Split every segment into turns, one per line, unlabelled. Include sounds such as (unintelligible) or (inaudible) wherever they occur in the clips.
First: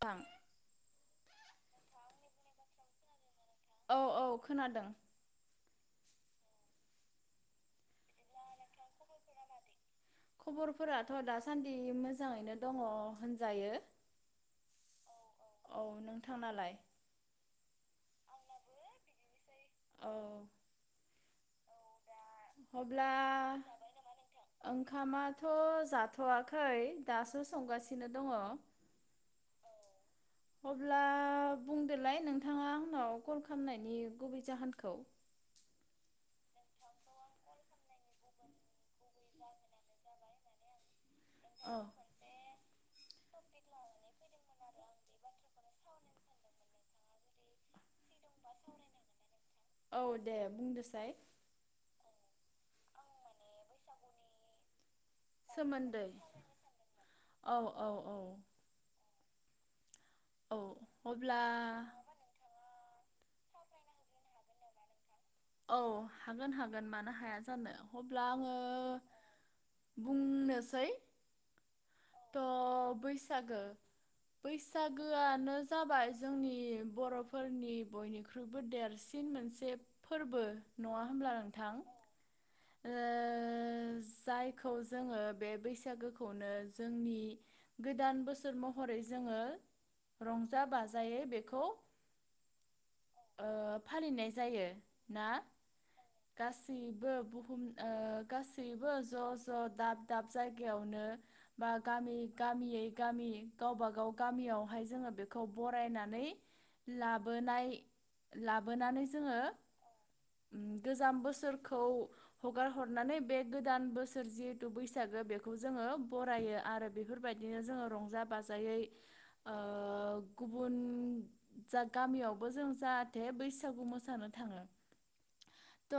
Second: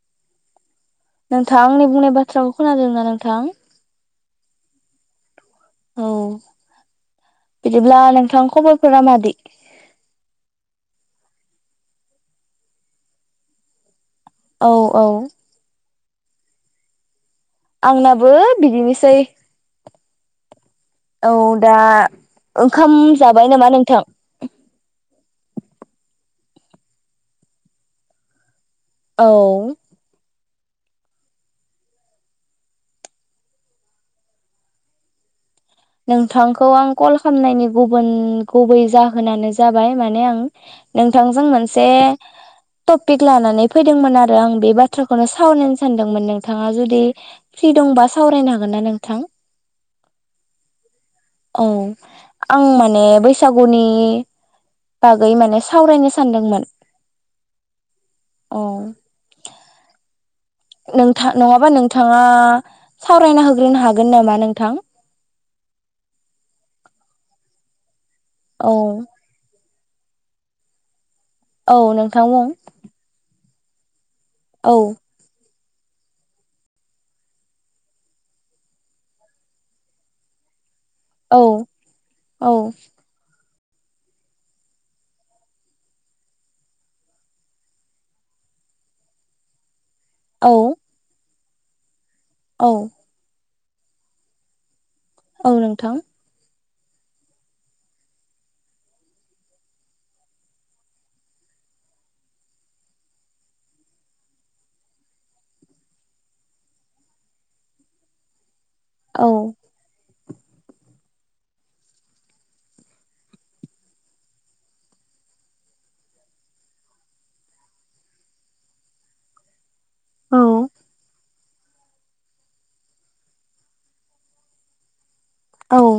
बां
नोंथां आंनि बुंनाय बाथ्राखौ खोनादों ना नोंथां?
औ औ खोनादों।
औ बिदिब्ला नोंथां खबरफोरा मादि?
फोरथ' दासान्दि मोजाङैनो दङ होनजायो।
औ औ
औ नोंथांनालाय?
आंनाबो बिदिनोसै।
औ
औ दा ओंखाम
अब्ला
जाबाय नामा नोंथां?
ओंखामाथ' जाथ'वाखै दासो संगासिनो दङ।
औ
अब्ला बुंदोलाय नोंथाङा आंनाव कल खालामनायनि गुबै जाहोनखौ?
नोंथांखौ आं कल खालामनायनि गुबुन गुबै जाहोनानो जाबाय माने आं नोंथांजों
औ
मोनसे टपिक लानानै फैदोंमोन आरो आं बे बाथ्राखौनो सावरायनो सानदोंमोन नोंथाङा जुदि फ्रि दंबा सावरायनो हागोन ना नोंथां?
औ दे बुंदोसाय
औ आं माने ओ बैसागुनि बागै माने
सोमोन्दै
सावरायनो सानदोंमोन
औ औ
औ
औ
नोंथा
अब्ला
नङाबा नोंथाङा सावरायना होग्रोनो हागोन नामा नोंथां?
औ हागोन हागोन मानो हाया जानो अब्ला आङो
औ
बुंनोसै
औ नोंथां
त
बुं
बैसागो
औ
बैसागो आनो जाबाय जोंनि बरफोरनि बयनिख्रुइबो देरसिन मोनसे फोरबो। नङा होमब्ला
औ
नोंथां
औ
ओ जायखौ जोङो बे बैसागोखौनो जोंनि गोदान बोसोर महरै जोङो
औ
रंजा बाजायै बे खौ
औ
ओ फालिनाय जायो। ना
औ नोंथां
गासै गासैबो बुहुम ओ गासैबो ज ज दाब दाब जायगायावनो बा गामि गामियै गामि गावबा गाव गामियावहाय जोङो बेखौ बरायनानै लाबोनाय लाबोनाय लाबोनानै
औ
जोङो उम गोजाम बोसोरखौ हगार हरनानै बे गोदान बोसोर जिहेथु बैसागो बेखौ जोङो बरायो आरो बेफोरबायदिनो जोङो रंजा बाजायै ओ ओ
औ
गुबुन जा गामियावबो जों जाहाथे बैसागु मोसानो थाङो।
औ
त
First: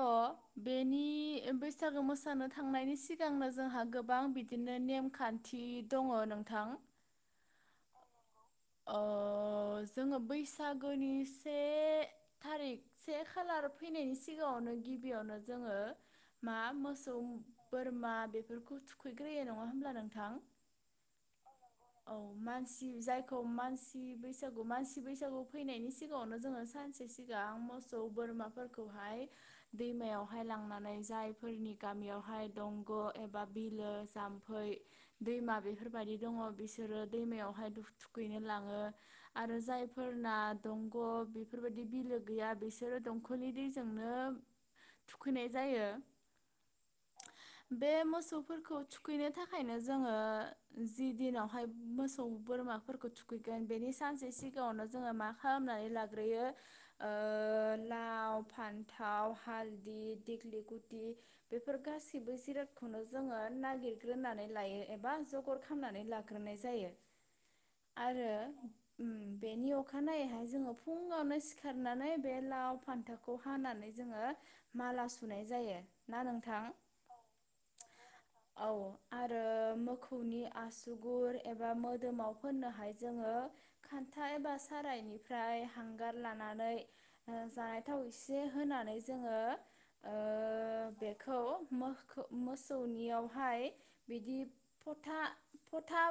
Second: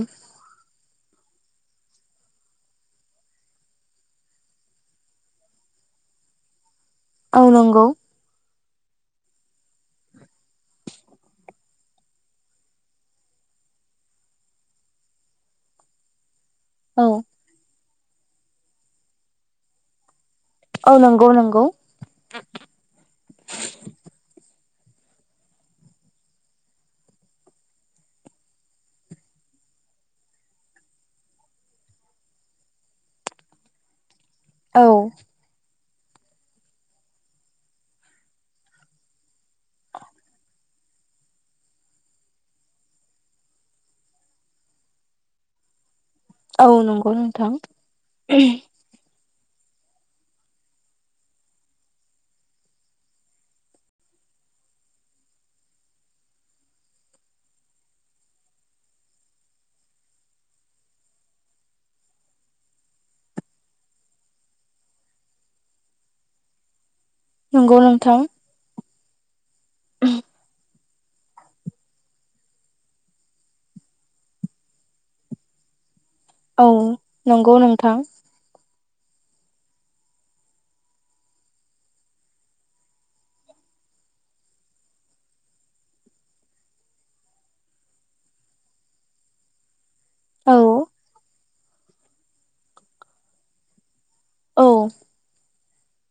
बेनि नि बैसागो मोसानो थांनायनि सिगांनो जोंहा गोबां बिदिनो नेमखान्थि दङ नोंथां
औ नंगौ
अ जोङो बैसागोनि से थारिख से खालार फैनायनि सिगाङावनो गिबियावनो जोङो मा
औ
मोसौ बोरमा बेफोरखौ थुखैग्रोयो नङा होमब्ला नोंथां
औ नंगौ नंगौ
औ मानसि जायखौ मानसि बैसागु मानसि बैसागु फैनायनि सिगाङावनो जोङो सानसे सिगां मोसौ बोरमाफोरखौहाय दैमायावहाय लांनानै जायफोरनि गामियावहाय दंग' एबा बिलो जाम फै
औ
दैमा बे बेफोरबायदि दङ बिसोरो दैमायावहाय दु थुखैनो लाङो आरो जायफोरना दंग' बेफोरबायदि बिलो गैया बिसोरो दंखलनि दैजोंनो थुखैनाय जायो।
औ नंगौ नोंथां
बे मोसौफोरखौ थुखैनो थाखाय ओंखायनो जोङो जि दिनावहाय मोसौ बोरमाखौ फोरखौ थुखैगोन बेनि सानसे सिगाङावनो जोङो मा खालामनानै लाग्रोयो लाव फान्थाव हालदि देग्लि लिति बेफोर गासैखौबो जिरादखौनो जोङो नागिरग्रोनानै लायो एबा जगर खालामनानै लाग्रोनाय जायो।
नंगौ नोंथां।
आरो उम बेनि अखानायैहाय जोङो फुङावनो सिखारनानै बे लाव फान्थावखौ हानानै जोङो माला सुनाय जायो। ना
औ
नोंथां?
नंगौ नोंथां
औ आरो मोखौनि आसुगुर एबा मोदोमाव फोननोहाय जोङो खान्था एबा सारायनिफ्राय हांगार लानानै ओ जानाय थाव एसे होनानै जोङो ओ
औ
बेखौ मोखौ मोसौनियावहाय बिदि
औ
फोथा फोथा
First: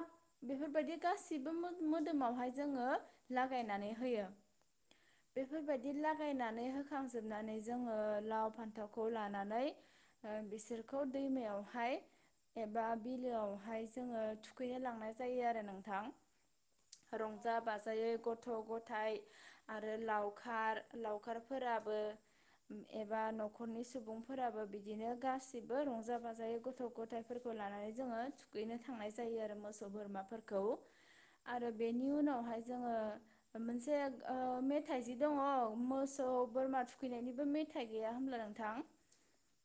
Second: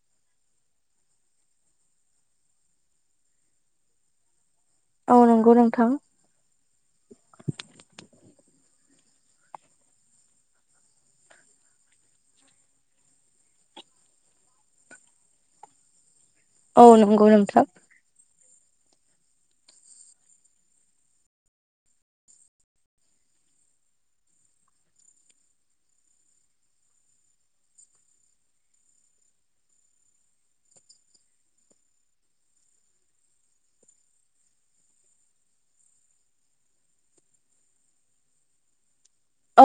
बेफोरबायदि गासिबो मो-मोदोमावहाय जोङो लागायनानै होयो
औ नंगौ नोंथां
बेफोरबायदि लागायनानै बोखांजोबनानै जोङो लाव फान्थावखौ लानानै ओ बिसोरखौ दैमायावहाय एबा बिलोआवहाय जोङो थुखैनो लांनाय जायो आरो नों थां
औ नंगौ
रंजा
नोंथां
बाजायै ग गथ गथायाइ आरो लावखार लावखारफोराबो एबा नखरनि सुबुंफोराबो बिदिनो गासिबो रंजा बाजायै गथ गथायफोरखौ लानानै जोङो थुखैनो थांनाय जायो आरो मोसौ बोरमाफोर खौ आरो बेनि उनावहाय जोङो मोनसे ओ मेथाइ जि दङ मोसौ बोरमा थुखैनायनिबो मेथाइ गैया होमब्ला नोंथां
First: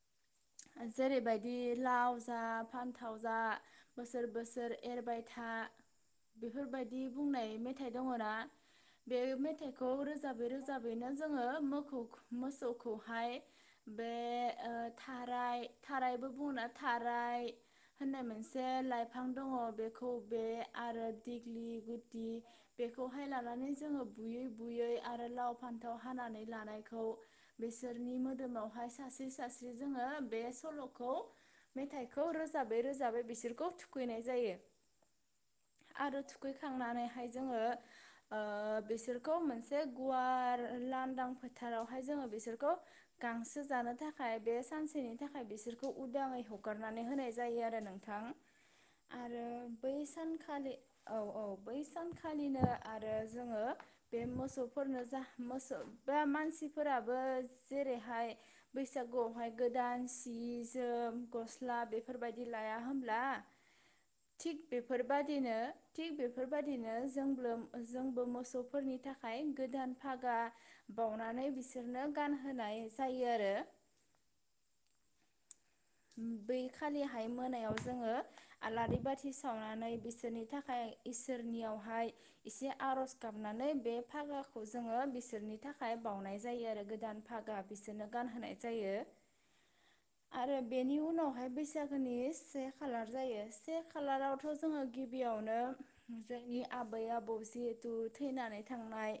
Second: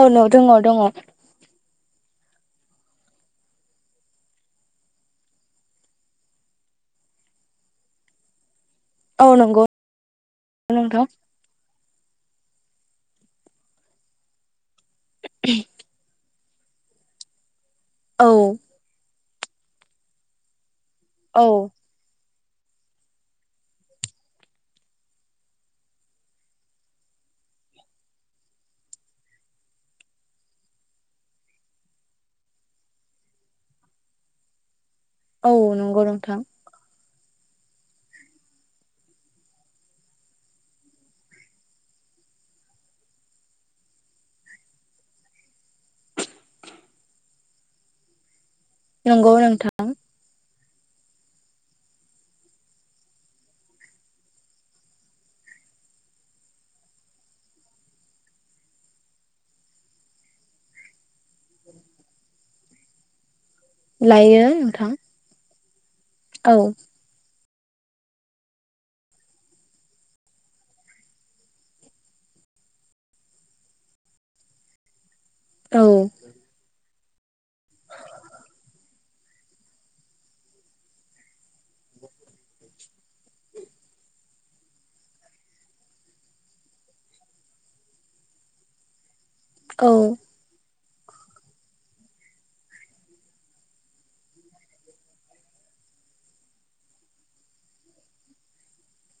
औ न दङ दङ
जेरैबायदि लाव जा फानथाव जा बोसोर बोसोर एरबाय था बेफोरबायदि बुंनाय मेथाइ दङ ना बे
औ नंगौ
मेथाइखौ रोजाबै
नोंथां
रोजाबैनो जोङो मोखौ मोसौखौहाय बे ओ थाराय थारायबो बुङोना थाराय होननाय
औ
मोनसे लाइ फां दङ बेखौ बे आरो
औ
दिग्लि गुति बेखौहाय लानानै जोङो बुयै बुयै आरो लाव फान्थाव हानानै लानायखौ बिसोरनि मोदोमावहाय सास्रि सस्रि जोङो बे सलखौ मेथाइखौ रोजाबै रोजाबै बिसोरखौ थुखैनाय जायो
औ नंगौ नोंथां
हाय जोङो ओ बिसोरखौ मोनसे गुवार लांदां फोथारावहाय जोङो बिसोरखौ गांसो जानो थाखाय बे सानसेनि थाखाय बिसोरखौ उदाङै हगारनानै होनाय जायो आरो नोंथां
नंगौ नोंथां
खालि औ औ बै सानखालिनो आरो जोङो बे मोसौफोरनो जा मोसौ मानसिफोराबो जेरैहाय बैसागुआवहाय गोदान सि जोम गस्ला बेफोरबायदि लाया होनब्ला
लायो नोंथां
बादिनो थिग
औ
बेफोरबायदिनो (unintelligible) जोंबो मोसौफोरनि थाखाय गोदान फागा बाउनानै बिसोरनो गानहोनाय जायो आरो
औ
बेै खालिहाय मोनायाव जोङो आलारि बाथि सावनानै बिसोरनि थाखाय इसोरनियावहाय एसे आरज गाबनानै बे फागाखौ जोङो बिसोरनि थाखाय बावनाय जायो आरो गोदान फागा बिसोरनो गानहोनाय जायो
औ
आरो बेनि उनावहाय बैसागोनि से खालार जायो से खालारावथ जोङो गिबियावनो जोंनि आबै आबौ जिहेथु थैनानै थांनाय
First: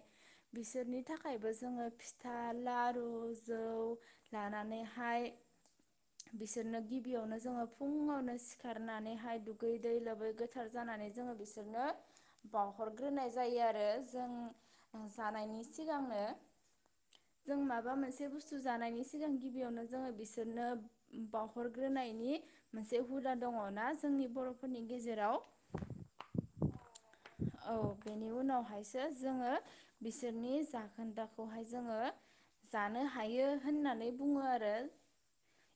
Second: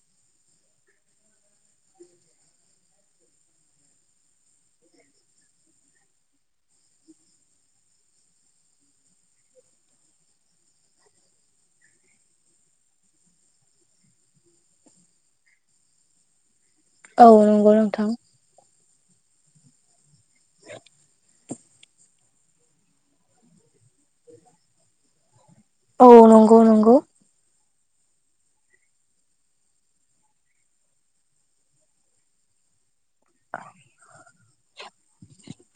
बिसोरनि थाखायबो जोङो फिथा लारु जौ लानानैहाय बिसोरनो गिबियावनो जोङो फुङावनो सिखारनानैहाय दुगै दै लोबै गोथार जानानै जोङो बिसोरनो बावहरग्रोनाय जायो आरो जों जानायनि सिगांनो
औ
जों
नंगौ
माबा
नोंथां।
मोनसे बुस्थु जानायनि सिगां गिबियावनो जोङो बिसोरनो बावहरग्रोनायनि मोनसे हुदा दङ' ना जोंनि बर'फोरनि गेजेराव
औ नंगौ नंगौ।
औ बेनि उनावहायसो जोङो बिसोरनि जाखोन्दाखौहाय जोङो जानो हायो होननानै बुङो आ रो।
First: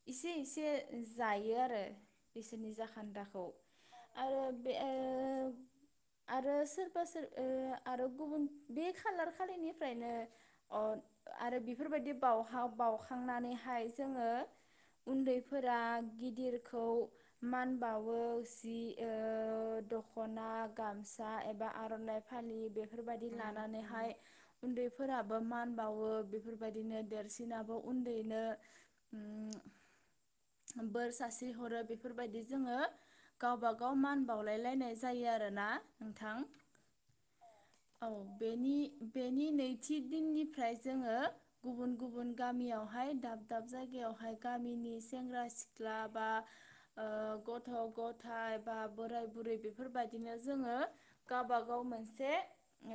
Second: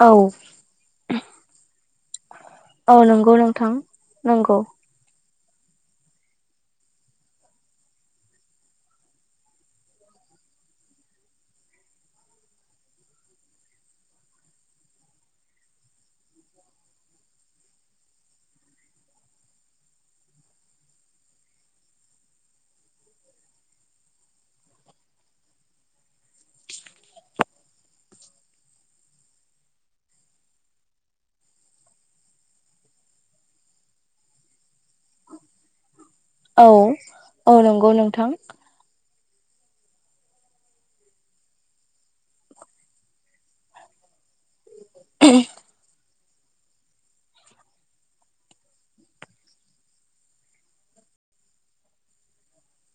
औ
इसे एसे जायो आरो बिसोरनि
औ नंगौ
जाखान्दाखौ
नोंथां
आरो
नंगौ
बे ओ आरो सोरबा सोरा आरो गुबुन बे खालार खालिनिफ्रायनो अ आरो बेफोरबायदि बावहाब बावखांनानैहाय जोङो उन्दैफोरा गिदिरखौ मान बावो जि ओ दख'ना गामसा एबा आर'नाइ फालि बेफोरबायदि लानानैहाय उन्दैफोराबो मान बावो बेफोरबायदिनो देरसिनाबो उन्दैनो उम बोर सास्रि हरो बेफोरबायदि जोङो गावबा गाव मान बावलायलायनाय जायो आरो ना।
औ औ नं
औ बेनि बेनि नैथि दिननिफ्राय जोङो गुबुन गुबुन गामियावहाय दाब दाब जायगायावहाय गा मिनि सेंग्रा सिख्ला बा ओ गथ' गथाय बा बोराय बुरै बेफोरबायदिनो जोङो गावबा गाव मोनसे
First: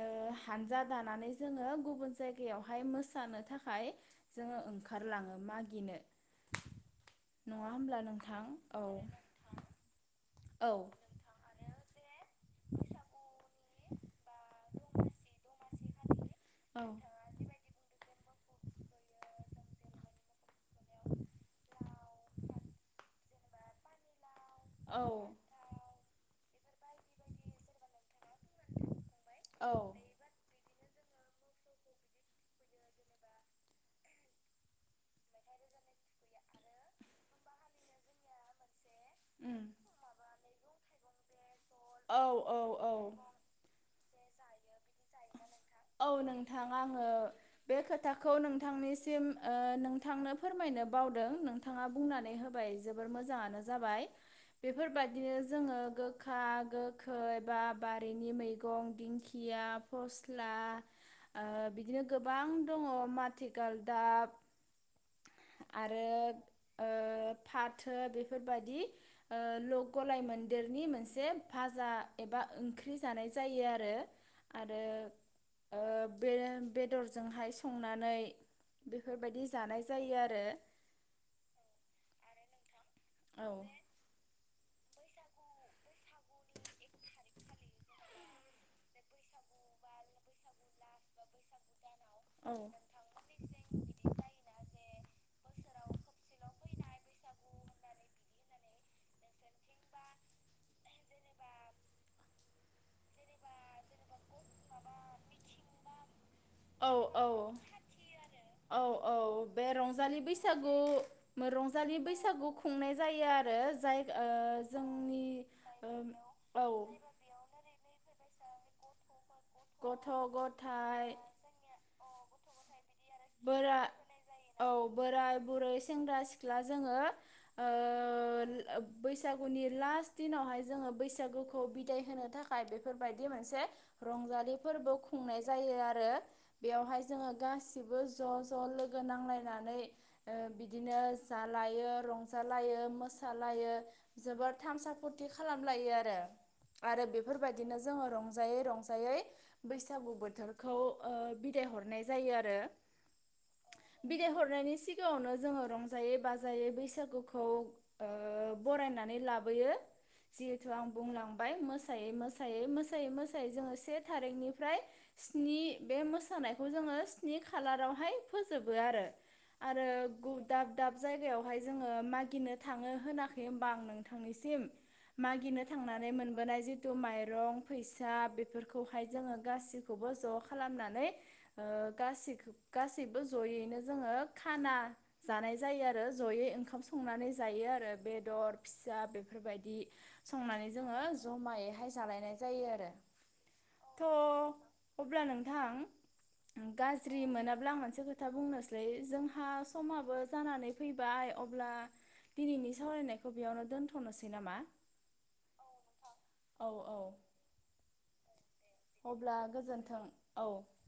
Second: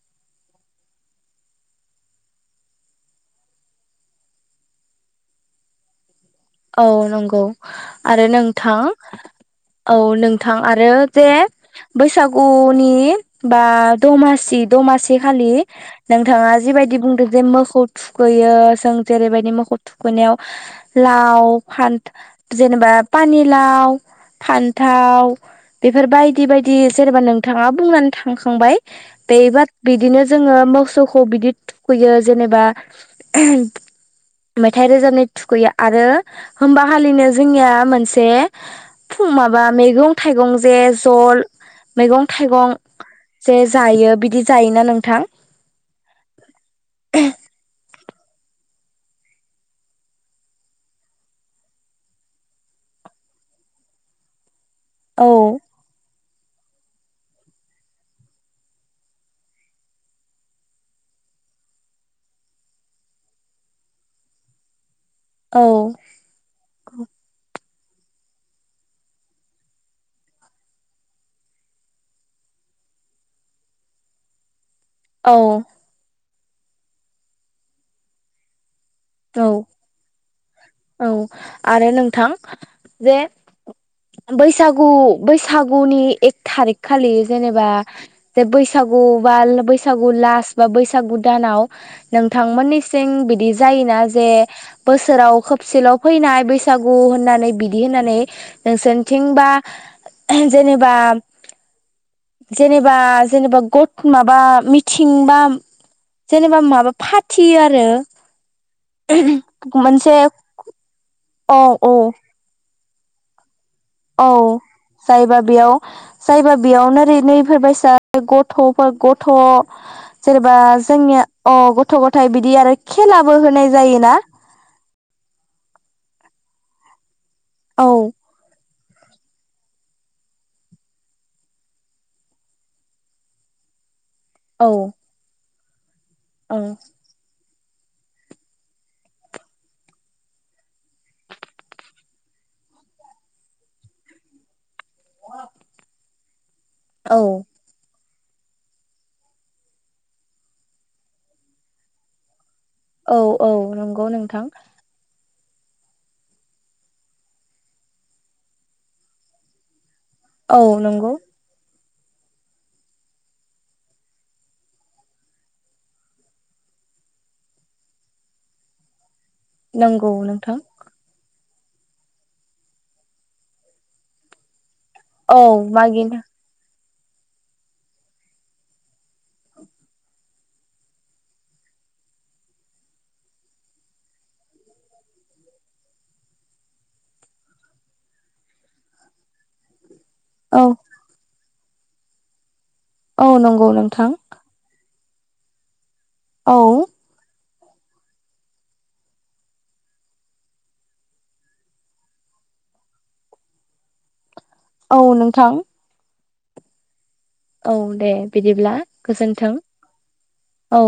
ओ हानजा दानानै जोङो गुबुन जायगायावहाय मोसानो थाखाय जोङो ओंखारलाङो मागिनो।
औ नंगौ
नङा होमब्ला
आरो नोंथां
औ
औ नों थां
औ
आरो जे बैसागुनि बा दमासि दमासि खालि नोंथाङा जिबायदि बुंदों जे मोसौ थु खैयो जों जेरैबायदि मोखौ थुखैनायाव ला फान जेनेबा पानि लाव फान्थाव बेफोर बाय दि बायदि जेनेबा नोंथाङा बुंनानै थांखांबाय बेबा बिदिनो जोङो मो सौखौ बिदि थुखैयो जेनेबा मेथाइ रोजाबनाय थुखैयो आरो होमबा हालिनो जोंनिया मोनसे फ माबा
उम
मैगं थाइगं जे जल
औ
मैगं
औ
थाइगं
औ
जे जायो बि जायोना नोंथां।
औ नोंथां आङो बे खो खोथाखौ नोंथांनिसिम ओ नोंथांनो फोरमायनो बावदों नोंथाङा बुंनानै होबाय जोबोर मोजाङानो जाबाय।
औ
बेफोरबायदिनो जोङो गो खा गोखै बा बारिनि मैगं दिंखिया फस्ला। ओ बिदिनो गोबां दङ माथिगालदाब
औ
आरो ओ पात थो बेफोर बादि ओ लक गलाय मोन्देरनि मोनसे फाजा एबा ओंख्रि जानाय जायो आरो आरो।
औ।
ओ बे बेदरजोंहाय संनानै। बेफोरबायदि
औ
जानाय जायो आरो
औ आरो नोंथां। जे
औ
बैसाग। गु बैसागुनि एक थारिख खालि जेनेबा जे बैसागु बा बैसागु लास्ट बा बैसागु दानाव।
औ
नोंथांमोन निसिं बिदि जायो। जे बोसोराव खोबसेल' फैनाय बैसागु होननानै बिदि होननानै नोंसोरथिंबा जेनेबा। बा जेनेबा गद माबा मिथिं बा जेनेबा
औ
माबा
औ
फाथियो आरो।
औ औ बे
मोनसे।
रंजालि बैसागु
औ
रंजालि
औ
बैसागु। संनाय जायो आरो। जाय
औ
ओ जोंनि
जायबा बेयाव जायबा
ओ औ
बेयाव नोरै नैफोरबायसा। गथ'फा गथ।
गथ'
थ' जेनेबा
गथाइ
जोंनिया अ गथ'। थाय बिदि आरो। खेलाबो होनाय
बोरा
जायोना
औ बोराय बुरै सेंग्रा सिख। ला जोङो। ओ
औ।
बैसागुनि लास्ट दिनावहाय जोङो बैसागुखौ बिदाय होनो थाखाय बेफोरबायदि मोनसे। रंजालि
औ
फोरबो खुंनाय। जायो आरो आरो
ओं
बेयावहाय जोङो गासैबो बो ज' ज' लोगो नांलायनानै ओ बिदिनो जालायो रंजालायो मोसालायो जोबोर थामसाफुरथि खालामलायो आरो आरो
औ
बेफोरबायदिनो जोङो रं रंजायै रंजायै बैसागु बोथोरखौ ओ बिदाय हरनाय जायो आरो
औ औ नंगौ
बिदाय
नोंथां
हरनायनि सिगाङावनो जोङो रंजायै बाजायै बैसागुखौ ओ बरायनानै लाबोयो
औ
जिहेथु आं
नंगौ
बुंलांबाय मोस मोसायै मोसायै मोसायै जोङो से थारिखनिफ्राय स्नि बे मोसानायखौ जोङो स्नि खालारावहाय फोजोबो आरो आरो
नंगौ
गुब
नोंथां
दाब दाब जायगायाव ओमफाय जोंङो मागिनो थांङो होनाखै होनबा आं नोंथांनिसिम
औ
मागिनो थांनानै
मागिनो
मोनबोनाय जि (unintelligible) गासैबो जयैनो जोंङो खाना जानाय जायो आरो जयै ओंखाम संनानै जायो आरो बेदर फिसा बेफोरबायदि
औ
संनानै जोंङो जमायै जालायनाय जायो आरो
औ नोंगौ नोंथां
थ' अब्ला नोंथां
औ
गाज्रि मोनाब्ला आं मोनसे खोथा बुंनोसलै जोंहा समाबो जानानै फैबाय अब्ला दिनैनि सावरायनायखौ बेयावनो दोनथ'नोसै नामा
औ नोंथां
औ औ
औ दे बिदिब्ला गोजोन्थों औ